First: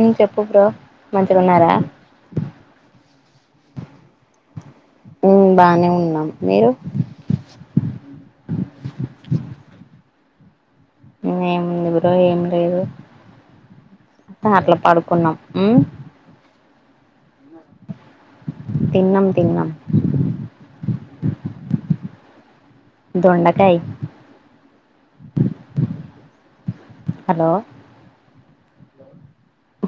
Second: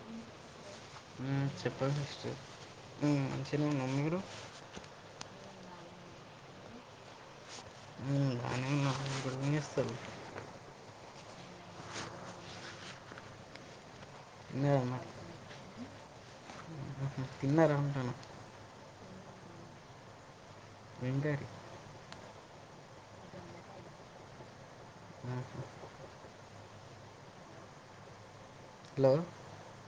మ్.. చెప్పు బ్రో మ్ మంచిగున్నారా చెప్పండి సిస్టర్ మ్ మీరు మ్ బానే ఉన్నాం మీరు మ్మ్. బాగానే ఉన్నాం ఇప్పుడు ఏం చేస్తారు ఏం ఉంది బ్రో ఏం లేదు అట్లా పడుకున్నాం తిన్నార అంటున్న తిన్నాం తిన్నం ఏం కర్రీ దొండకాయ్ మ్ హలో హలో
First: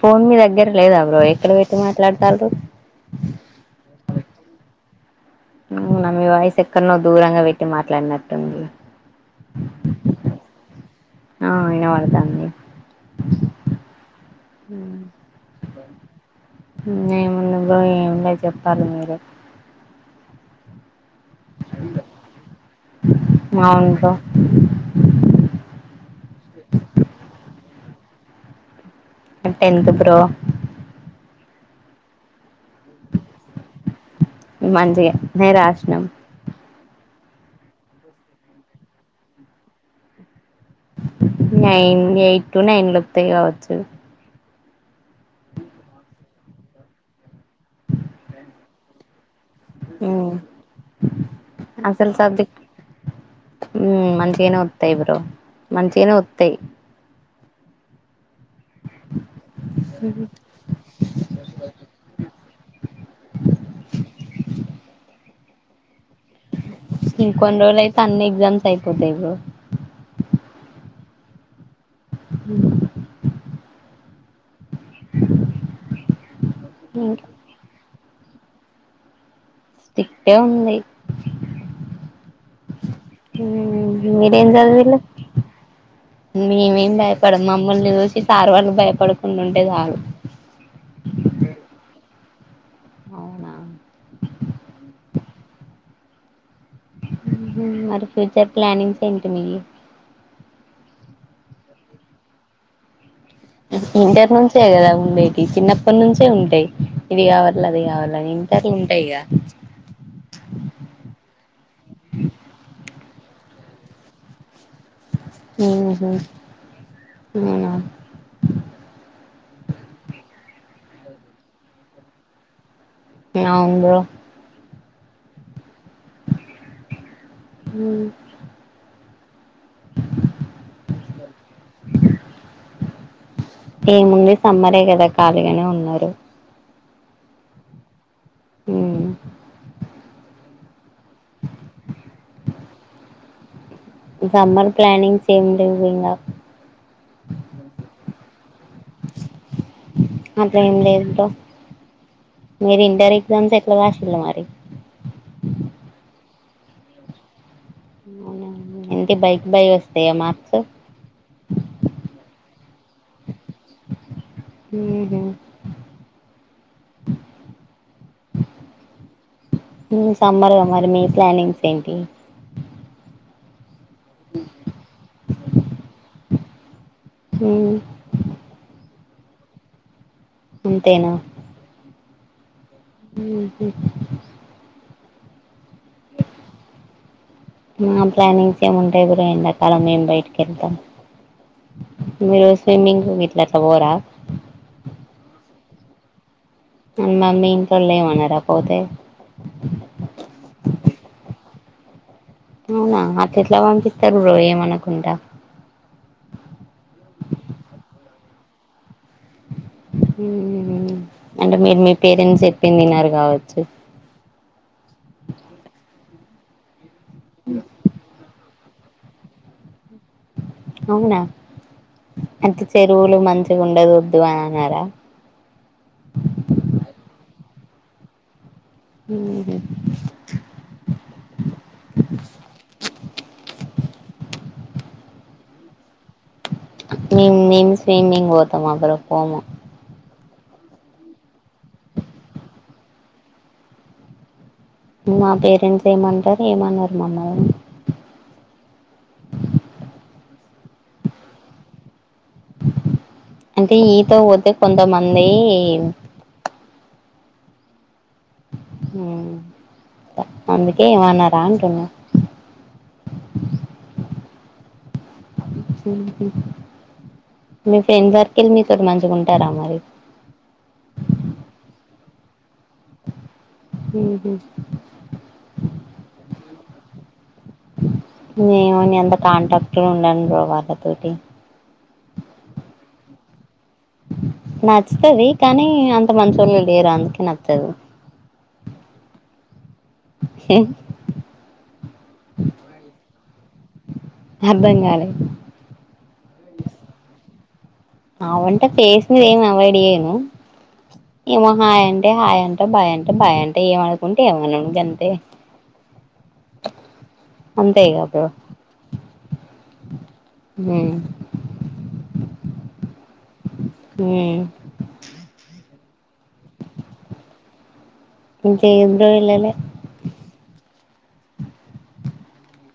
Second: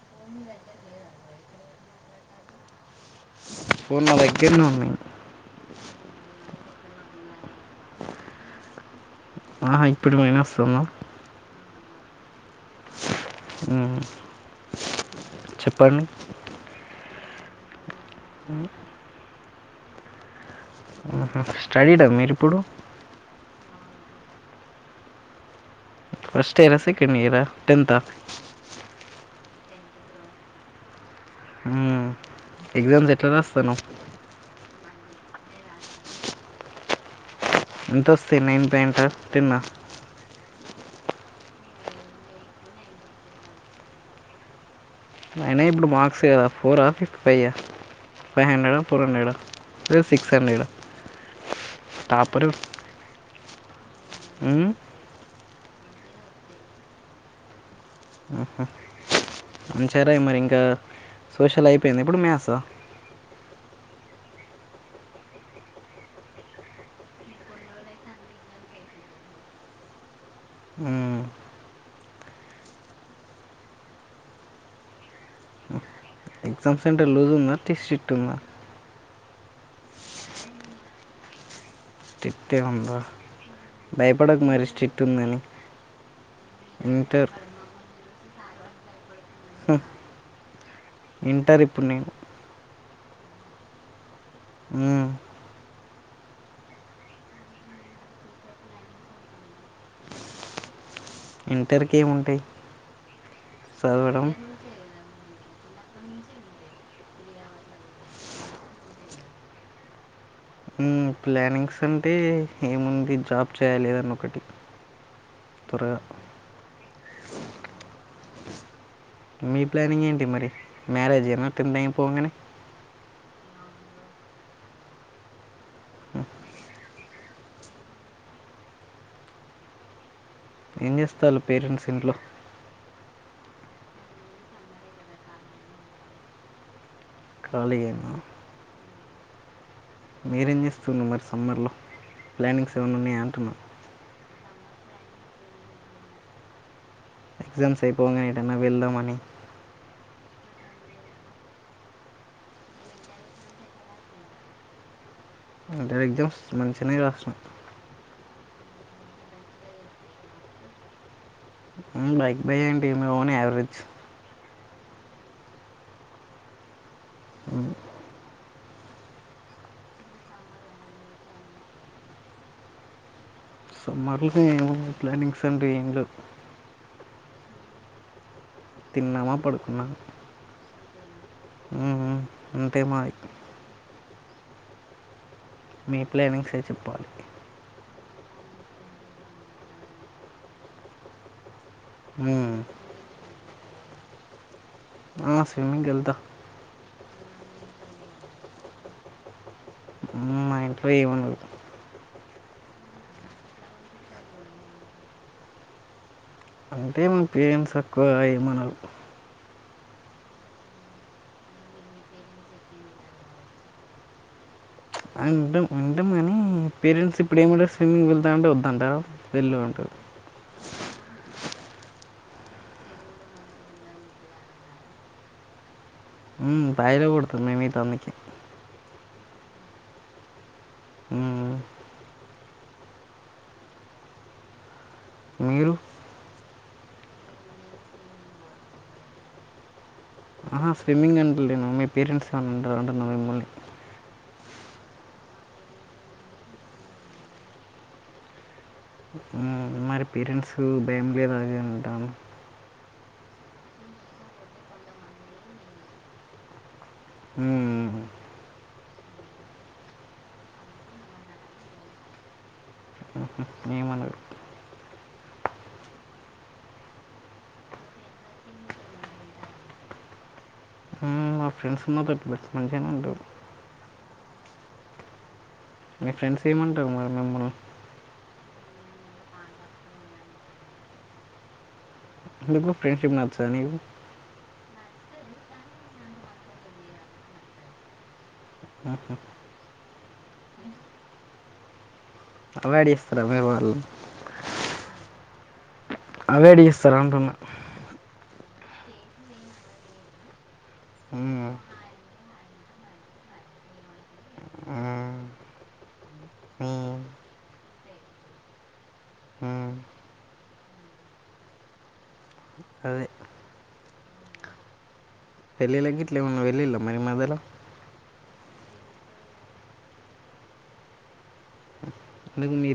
ఫోన్ మీ దగ్గర లేదా బ్రో ఎక్కడ పెట్టి మాట్లాడతాండ్రు పోన్ నా దగ్గరనే ఉన్నాయి మ్.. న మీ వాయిస్ అక్కడనో దూరంగా పెట్టి మాట్లాడినట్టుంది ఆ ఇప్పుడు మేనా వస్తుంద అ ఇనపడతాంది మ్.. చెప్పండి [unintelligible] అే [unintelligible] మ్మ్. చెప్పాలి మీరె స్టడీడ మీరి ఇప్పుడు అవును బ్రో ఫస్టైరా సెకెండ్ ఇయర్ టెన్తా టన్త్ బ్రో ఉమ్మ్ ఎగ్జామ్స్ ఎట్లాలా రాస్తన్నావ్ మంచిగా నే రాసినాం ఎంత వస్తాయి నైన్ పాయింట్ ఆ టెన్ ఆ నైన్ ఎయిట్ టు నైన్ లొత్తాయి కావచ్చు అయినా ఇప్పుడు మార్క్స్ కదా ఫోరా ఫిఫ్టీ ఫైవ్ ఆ ఫైవ్ హండ్రెడా ఫోర్ హండ్రెడ్ ఆ లేదు సిక్స్ ఉమ్మ్ అసలు సబ్జి టాపర్ ఉమ్మ్ మంచిగనే వత్తయి బ్రో మంచిగనే వత్తయి ఊహూ ఉంచారా మరి ఇంకా సోషల్ అయిపోయింది ఇప్పుడు మ్యాస్ ఆ ఇంకొన్ని రోజులయితే అన్ని ఎగ్జామ్స్ అయిపోతాయి బ్రో హ్మ్ ఎగ్జామ్స్ సంటర్ ఇంకా లూజుందా టి సి టుంగ స్టిక్టే ఉంది స్ట్రిక్టే ఉందా భయపడకు మీరేం మరి చదివిళ్ళు స్ట్రిక్ట్ ఉందని మేమేం ఇంటర్ భయపడం మమ్మల్ని చూసి సార్ వాళ్ళు భయపడు హ్ ఇంటర్ ఇప్పుడు నేను అవునా ఊ ఊహూ మరి ఫ్యూచర్ ప్లానింగ్స్ ఏంటి మీవి ఇంటర్కి ఏముంటాయి చదవడం ఇంటర్ నుంచే గదా ఉండే టి చిన్నప్పటి నుంచే ఉంటాయి ఇది కావాల అది కావాల అని ఇంటర్ లుంటాయిగా మ్మ్. ప్లానింగ్స్ అంటే ఏముంది జాబ్ చేయాలి ఏదన్నా ఒకటి మ్మ్ త్వరగా హూ [unintelligible] మీ ప్లానింగ్ ఏంటి మరి మ్యారేజ్ ఏదైనా టెన్ ఐపోంగానే అవును బ్రో ఊ ఏం చేస్తాళ్ళు పేరెంట్స్ ఇంట్లో ఏముంది సమ్మరే కదా ఖాళీగానే ఉన్నారు ఖాళీగానా ఉమ్మ్ మీరేం చేస్తున్ను మరి సమ్మర్లో ప్లానింగ్స్ ఏమైన్నున్నయా అంటున్నా సమ్మర్ ప్లానింగ్స్ ఏం లెవ్ ఇంగ ఎగ్సామ్స్ ఐపోంగానే ఎటన్న వెళ్దామని అట్లా ఏం లేదు బ్రో మీరు ఇంటర్ ఎగ్జామ్స్ ఎట్లా రాసిల్ల మరి ఇంటర్ ఎగ్జామ్స్ మంచిగనే రాసిన అవునా ఎంత బై కి బై వస్తయా మాార్క్స్ ఉమ్మ్ బై కి బై ఏంటి మా ఓన్ యావరేజ్ మ్ హు అ హు సమ్మర్గా మరి మీ ప్లానింగ్స్ ఏంటి సమ్మర్ల ఏముంది ప్లానింగ్స్ అంటు ఏం లెవ్ హుమ్ తిన్నామా పడుకున్నా అంతేనా అంతే మాది మీ ప్లానింగ్సే చెప్పాలి మా ప్లానింగ్స్ ఏముంటయి బ్రో ఎండాకాలం ఏం బయటికెళ్తం మీరు స్విమింగ్ కు గిట్ల ట్లవోరా ఆ స్విమ్మింగ్ కెళ్తా మమ్మామ్మి ఇంట్లోళ్లెం ఏమనరా పోతే ఉ మా ఇంట్లో ఏమనరు అవునా అట్లేట్ల పంపిత్తరు బ్రో ఏమనకుంట అంటే మ పేరెంట్స్ ఎక్కువ ఏమనరు హు అంటే మీర్ మీ పేరెంట్స్ చెప్పింది యినరు కావచ్చు అ ఇంటం వింటం గాని పేరెంట్స్ ఇప్పడెమంటారు స్విమ్మింగ్ వెళ్తాంటే ఒద్ దంటార వెళ్లు అంటారు అవునా అంటే చెరువులు మంచిగా ఉండదు ఒద్దు అని అనరా ఉమ్ బాయిల కొడుతం మేం ఈత అందుకే మ్ హు మీరు మేం మేం స్విమ్మింగ్ పోతమ బ్రో పోము ఆహ స్విమ్మింగ్ అంటలేను మీ పేరెంట్స్ ఏమన్నా అంటారా అంటన మిమ్మల్ని మా పేరెంట్స్ ఏమంటరు ఏమనరు మమ్మల్ని హ్మ్. మరి పేరెంట్స్ భయం లేద అది ఇది అని అంటనవ్ అంటే ఈతక్ పోతే కొంతమంది మ్ మ్ హు అందుకే ఏమనరా అంటున్న ఏమనరు మీ ఫ్రెండ్ సర్కిల్ మీతోటి మంచిగా ఉంటారా మరి హ్మ్. మా ఫ్రెండ్స్ మాతోటి మంచిగనే ఉంటరు మ్ హు మీ ఫ్రెండ్స్ ఏమంటరు మరి మిమ్ముల్ నేవో నేఅంత కాంటాక్ట్ లో ఉండను బ్రో వాళ్లతోటి ఎందుకు ఫ్రెండ్షిప్ నచ్చద నీకు నచ్చుతది కానీ అంత మంచోళ్ళు లేరు అందుకే నచ్చదు అ హ హే అవాయిడ్ జేస్తర మీ వొళ్ళు అర్థం గాలే అవాయిడ్ చేస్తారా అంటున్నా అవ్ అంటే ఫేస్ మీద ఏమి అవాయిడ్ జేయను ఏమో హ్మ్. హాయ్ అంటే హాయ్ అంట భాయ్ అంటే భాయ్ అంట ఏమనకుంటే ఏమను హ్మ్. గంతే హ్మ్. అంతేగ బ్రో హ్మ్. హు అదే ఊ లైక్ ఇట్లా ఏమన్నా వెళ్ళిందా మై మదర్ ఇంకేం చేయాలలె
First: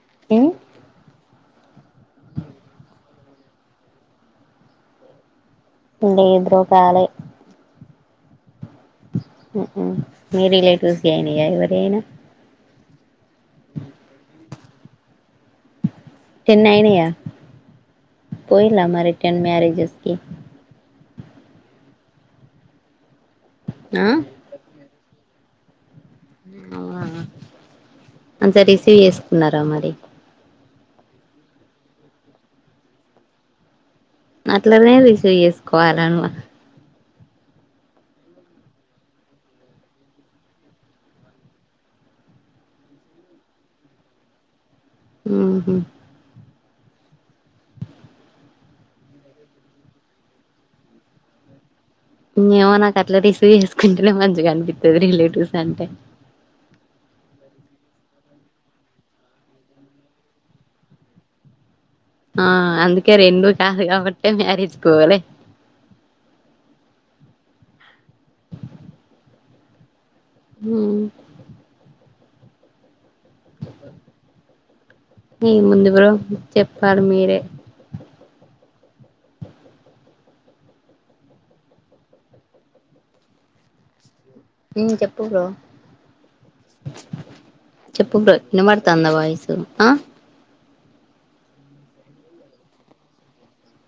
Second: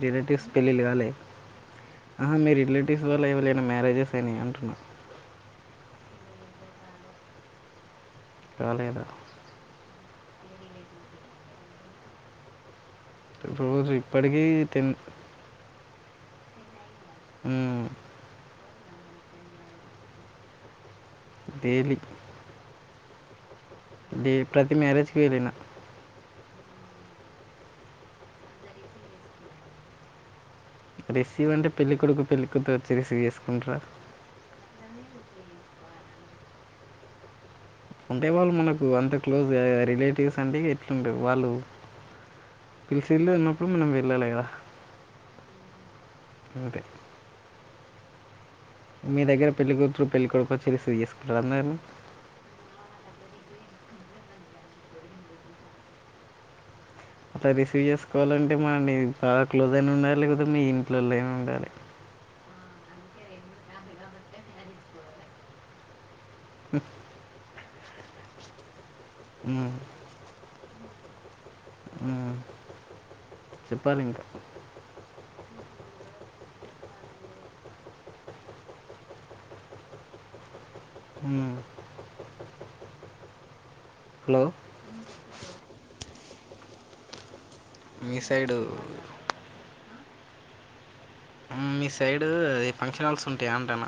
కిరటిక్స్ హ్మ్ పెళ్లిళ్లు కాలె ఆహా మీ రిలేటివ్స్ వల్ల ఏవలియైనా మ్యారేజెస్ అయినయ అంటున్నా లేదు బ్రో కాలే కాలేద మీ రిలేటివ్స్ కి అయినాయ ఎవరి అయినా రోజు ఇప్పటికీ తిన్ టెన్ అయినయా పోయిలా మరి టెన్ మ్యారేజెస్కి డేలీ ఆ ఏ ప్రతి మ్యారేజ్ ఏదైనా అ అంత రిసీవ్ చేసుకున్నారా మరి రిసీవ్ అంటే పెళ్ళికొడుకు పెళ్ళికూతురు వచ్చి రిసీవ్ చేసుకుంటారా అట్లనే రిసీవ్ చేసుకోవాలే ఉంటే వాళ్ళు మనకు అంత క్లోజ్ రిలేటివ్స్ అంటే ఎట్లుండ వాళ్ళు పిలిసిందే ఉన్నప్పుడు మనం వెళ్ళాలే కదా ఉహు అదే మీ దగ్గర పెళ్లికూతురు పెళ్లికొడుకు వచ్చి రిసీవ్ చేసుకుంటరా అందరిని ఏమో నాకు అట్లా రిసీవ్ చేసుకుంటేనే మంచిగా అనిపితది రిలేటివ్స్ అంటే అట్లా రిసీవ్ చేస్ చేసుకోవాలంటే మనల్ని చాలా క్లోజ్ ఐనా ఉండాలి లేదా మీ ఇంట్లోలైనా ఉండాలి. ఆ అందుకే రెండూ కాదు కాబట్టే మ్యారేజ్కి పోలే ఉ ఉ చెప్పాలింకా ఏముంది బ్రో చెప్పాలి మీరే ఉ హలో ఇంకెప్ పుడు చెప్పు మీ ప సైడు వినపడతందా వాయిసు ఆ మీ సైడు అది ఫంక్షన్ హాల్స్ ఉంటాయా అంటన్న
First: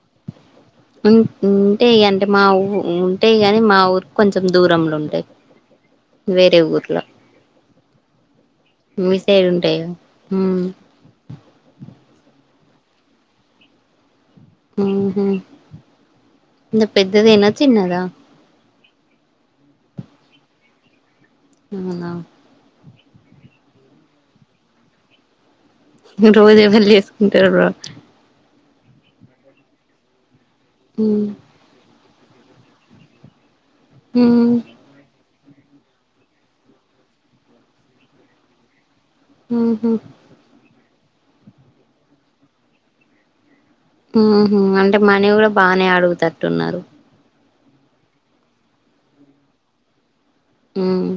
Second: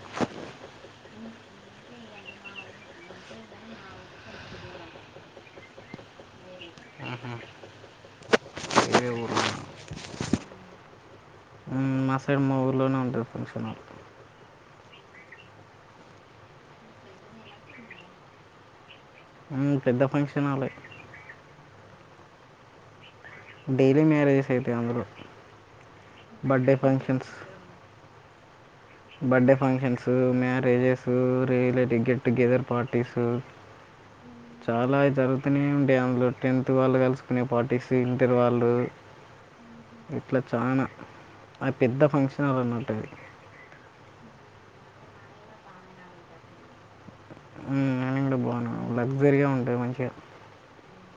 ఉ ఉంటయి అంటే మా ఊ ఉంటయి నీ మా ఊరు కొంచెం దూరంలో ఉంటాయి వేరే ఊర్లో వేరే మీ సైడ్ ఊర్లోనా? ఉంటాయా ఉ హ్మ్. మా సైడ్ మా ఊర్లోనే ఉంటది ఫంక్షన్ హాల్ ఉహు ఇంకా పెద్దదేనా చిన్నదా పెద్ద ఫంక్షన్ హాలే అవునా డైలీ మ్యారేజెస్ అయితాయి అందులో రోజు బర్త్డే ఎవలు చేసుకుంటారు బ్రో బర్డే ఫంక్షన్స్ ఉన్నాయా రేజేసు ఉమ్ రైల్వే టికె టుగెదర్ పార్టీస్ ఉమ్ చాలా అయితారు అన్నీ ఉంటాయి అందులో టెన్త్ వాళ్ళు కలుసుకునే పార్టిస్ ఇంటర్ వాళ్ళు ఉహు ఇట్లా చానా అది పెద్ద ఫంక్షన్ హాల్ అన్నట్టది. ఉహు అంటే మనీ కూడా బాగానే అడుగుతట్టున్నారు. హ్మ్. అయినా కూడా బానే లగ్జరీగా ఉంటాయి మంచిగా ఊమ్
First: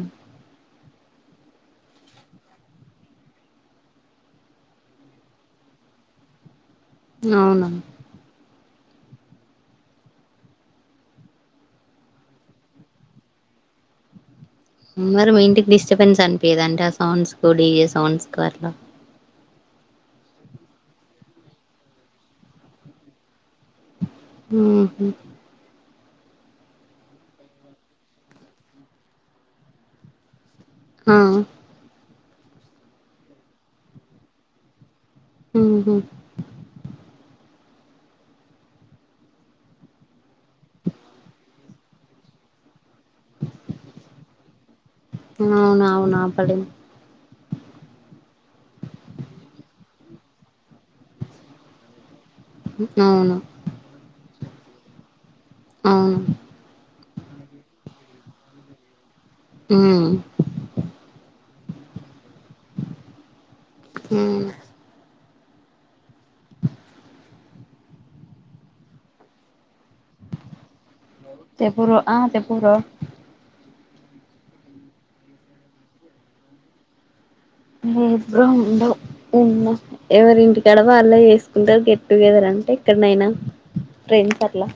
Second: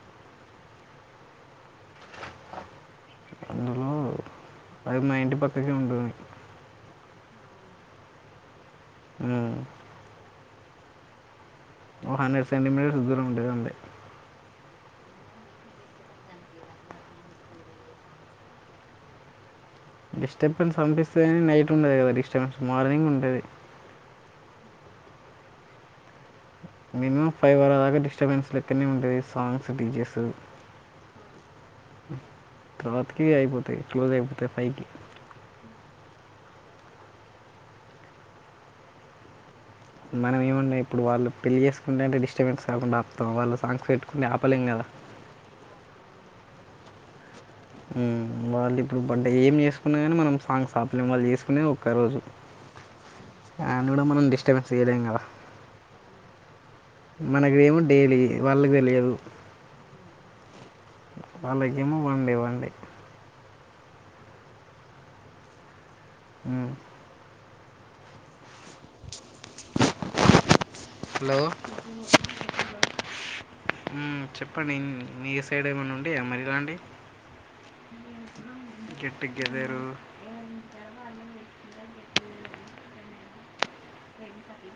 అందులో అది మా ఇంటి పక్కకే ఉంటుంది. అవును హ్మ్. ఓ హండ్రెడ్ సెంటీమీటర్స్ దూరం ఉండేదండి మరి మీ ఇంటికి డిస్టర్బెన్స్ అనిపియదాఅండి ఆ సౌండ్స్ కు డీజే సౌండ్స్ కు అట్ల డిస్టర్బెన్స్ అనిపిస్తది కాని నైట్ ఉండదు మరి డిస్టర్బెన్స్ మార్నింగ్ ఉంటది మ్ హు మ్ ఫైవర్లాగా డిస్టర్బెన్స్ లెక్కనే ఉంటది సాంగ్స్ డీ జె స్ ఆ తరవాతకి అయిపోతాయి క్లోజ్ అయిపోతాయి ఫైవ్ కి ఉహు మనం ఏమున్నయ్ ఇప్పుడు వాళ్ళు పెళ్ళి చేసుకుంటుంటే డిస్టర్బెన్స్ కాకుండా పాపం వాళ్ళు సాంగ్స్ పెట్టుకుంటె ఆపలేం కదా అవును అవును ఆపలేం మ్ వాళ్ళు ఇప్పుడు బడ్డే ఏం చేసుకున్న కానీ మనం సాంగ్స్ ఆపలేం వాళ్ళు చేసుకునేది ఒక్క రోజు అవును అలని కూడా మనం డిస్టర్బెన్స్ చేయలేం కదా అవును మనకెమో డైలీ వాళ్ళకు తెలియదు మ్ వాళ్ళ కేమొ వన్డే వన్డే మ్.. మ్.. హలో చెప్ బ్రొ ఆ చెప్పు బ్రో మ్.... చెప్పండి మీ సైడ్ ఏమైన్న ఉంటయ మరి ఇలాంటియ్ లేదు బ్రో ఉండవు ఉన్నా టుగెదరు ఎవరి ఇంటి కాడ వాళ్ళె చేసు పాలు గెట్ టు గెదర్ అంటే ఎక్కడనైనా ట్రెండ్స్ అట్లా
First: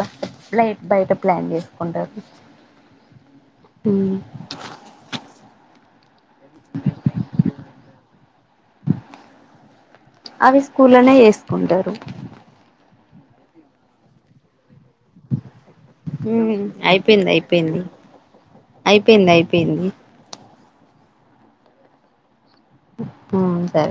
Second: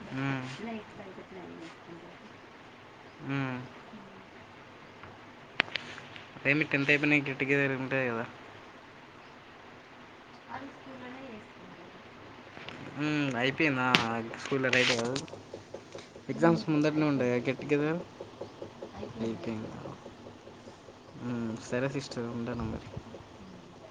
బ బ్లైట్ బయట ప్లాన్ చేసుకుంటారు మ్ ఏ మీ టెన్త్ అయిపొయినయ్ గెట్ టుగెదర్ [unintelligible] అవి స్కూల్లోనే చేసుకుంటారు మ్... అయిపోయినా స్కూల్ అయిపొయా ఎగ్జామ్స్ ముందరనే అయిపోయింది ఉంటాయా గెట్ అయిపోయింది టుగెదర్ అయిపోయింది అయిపోయింది సరసి ఇస్ ఉండను అ సరే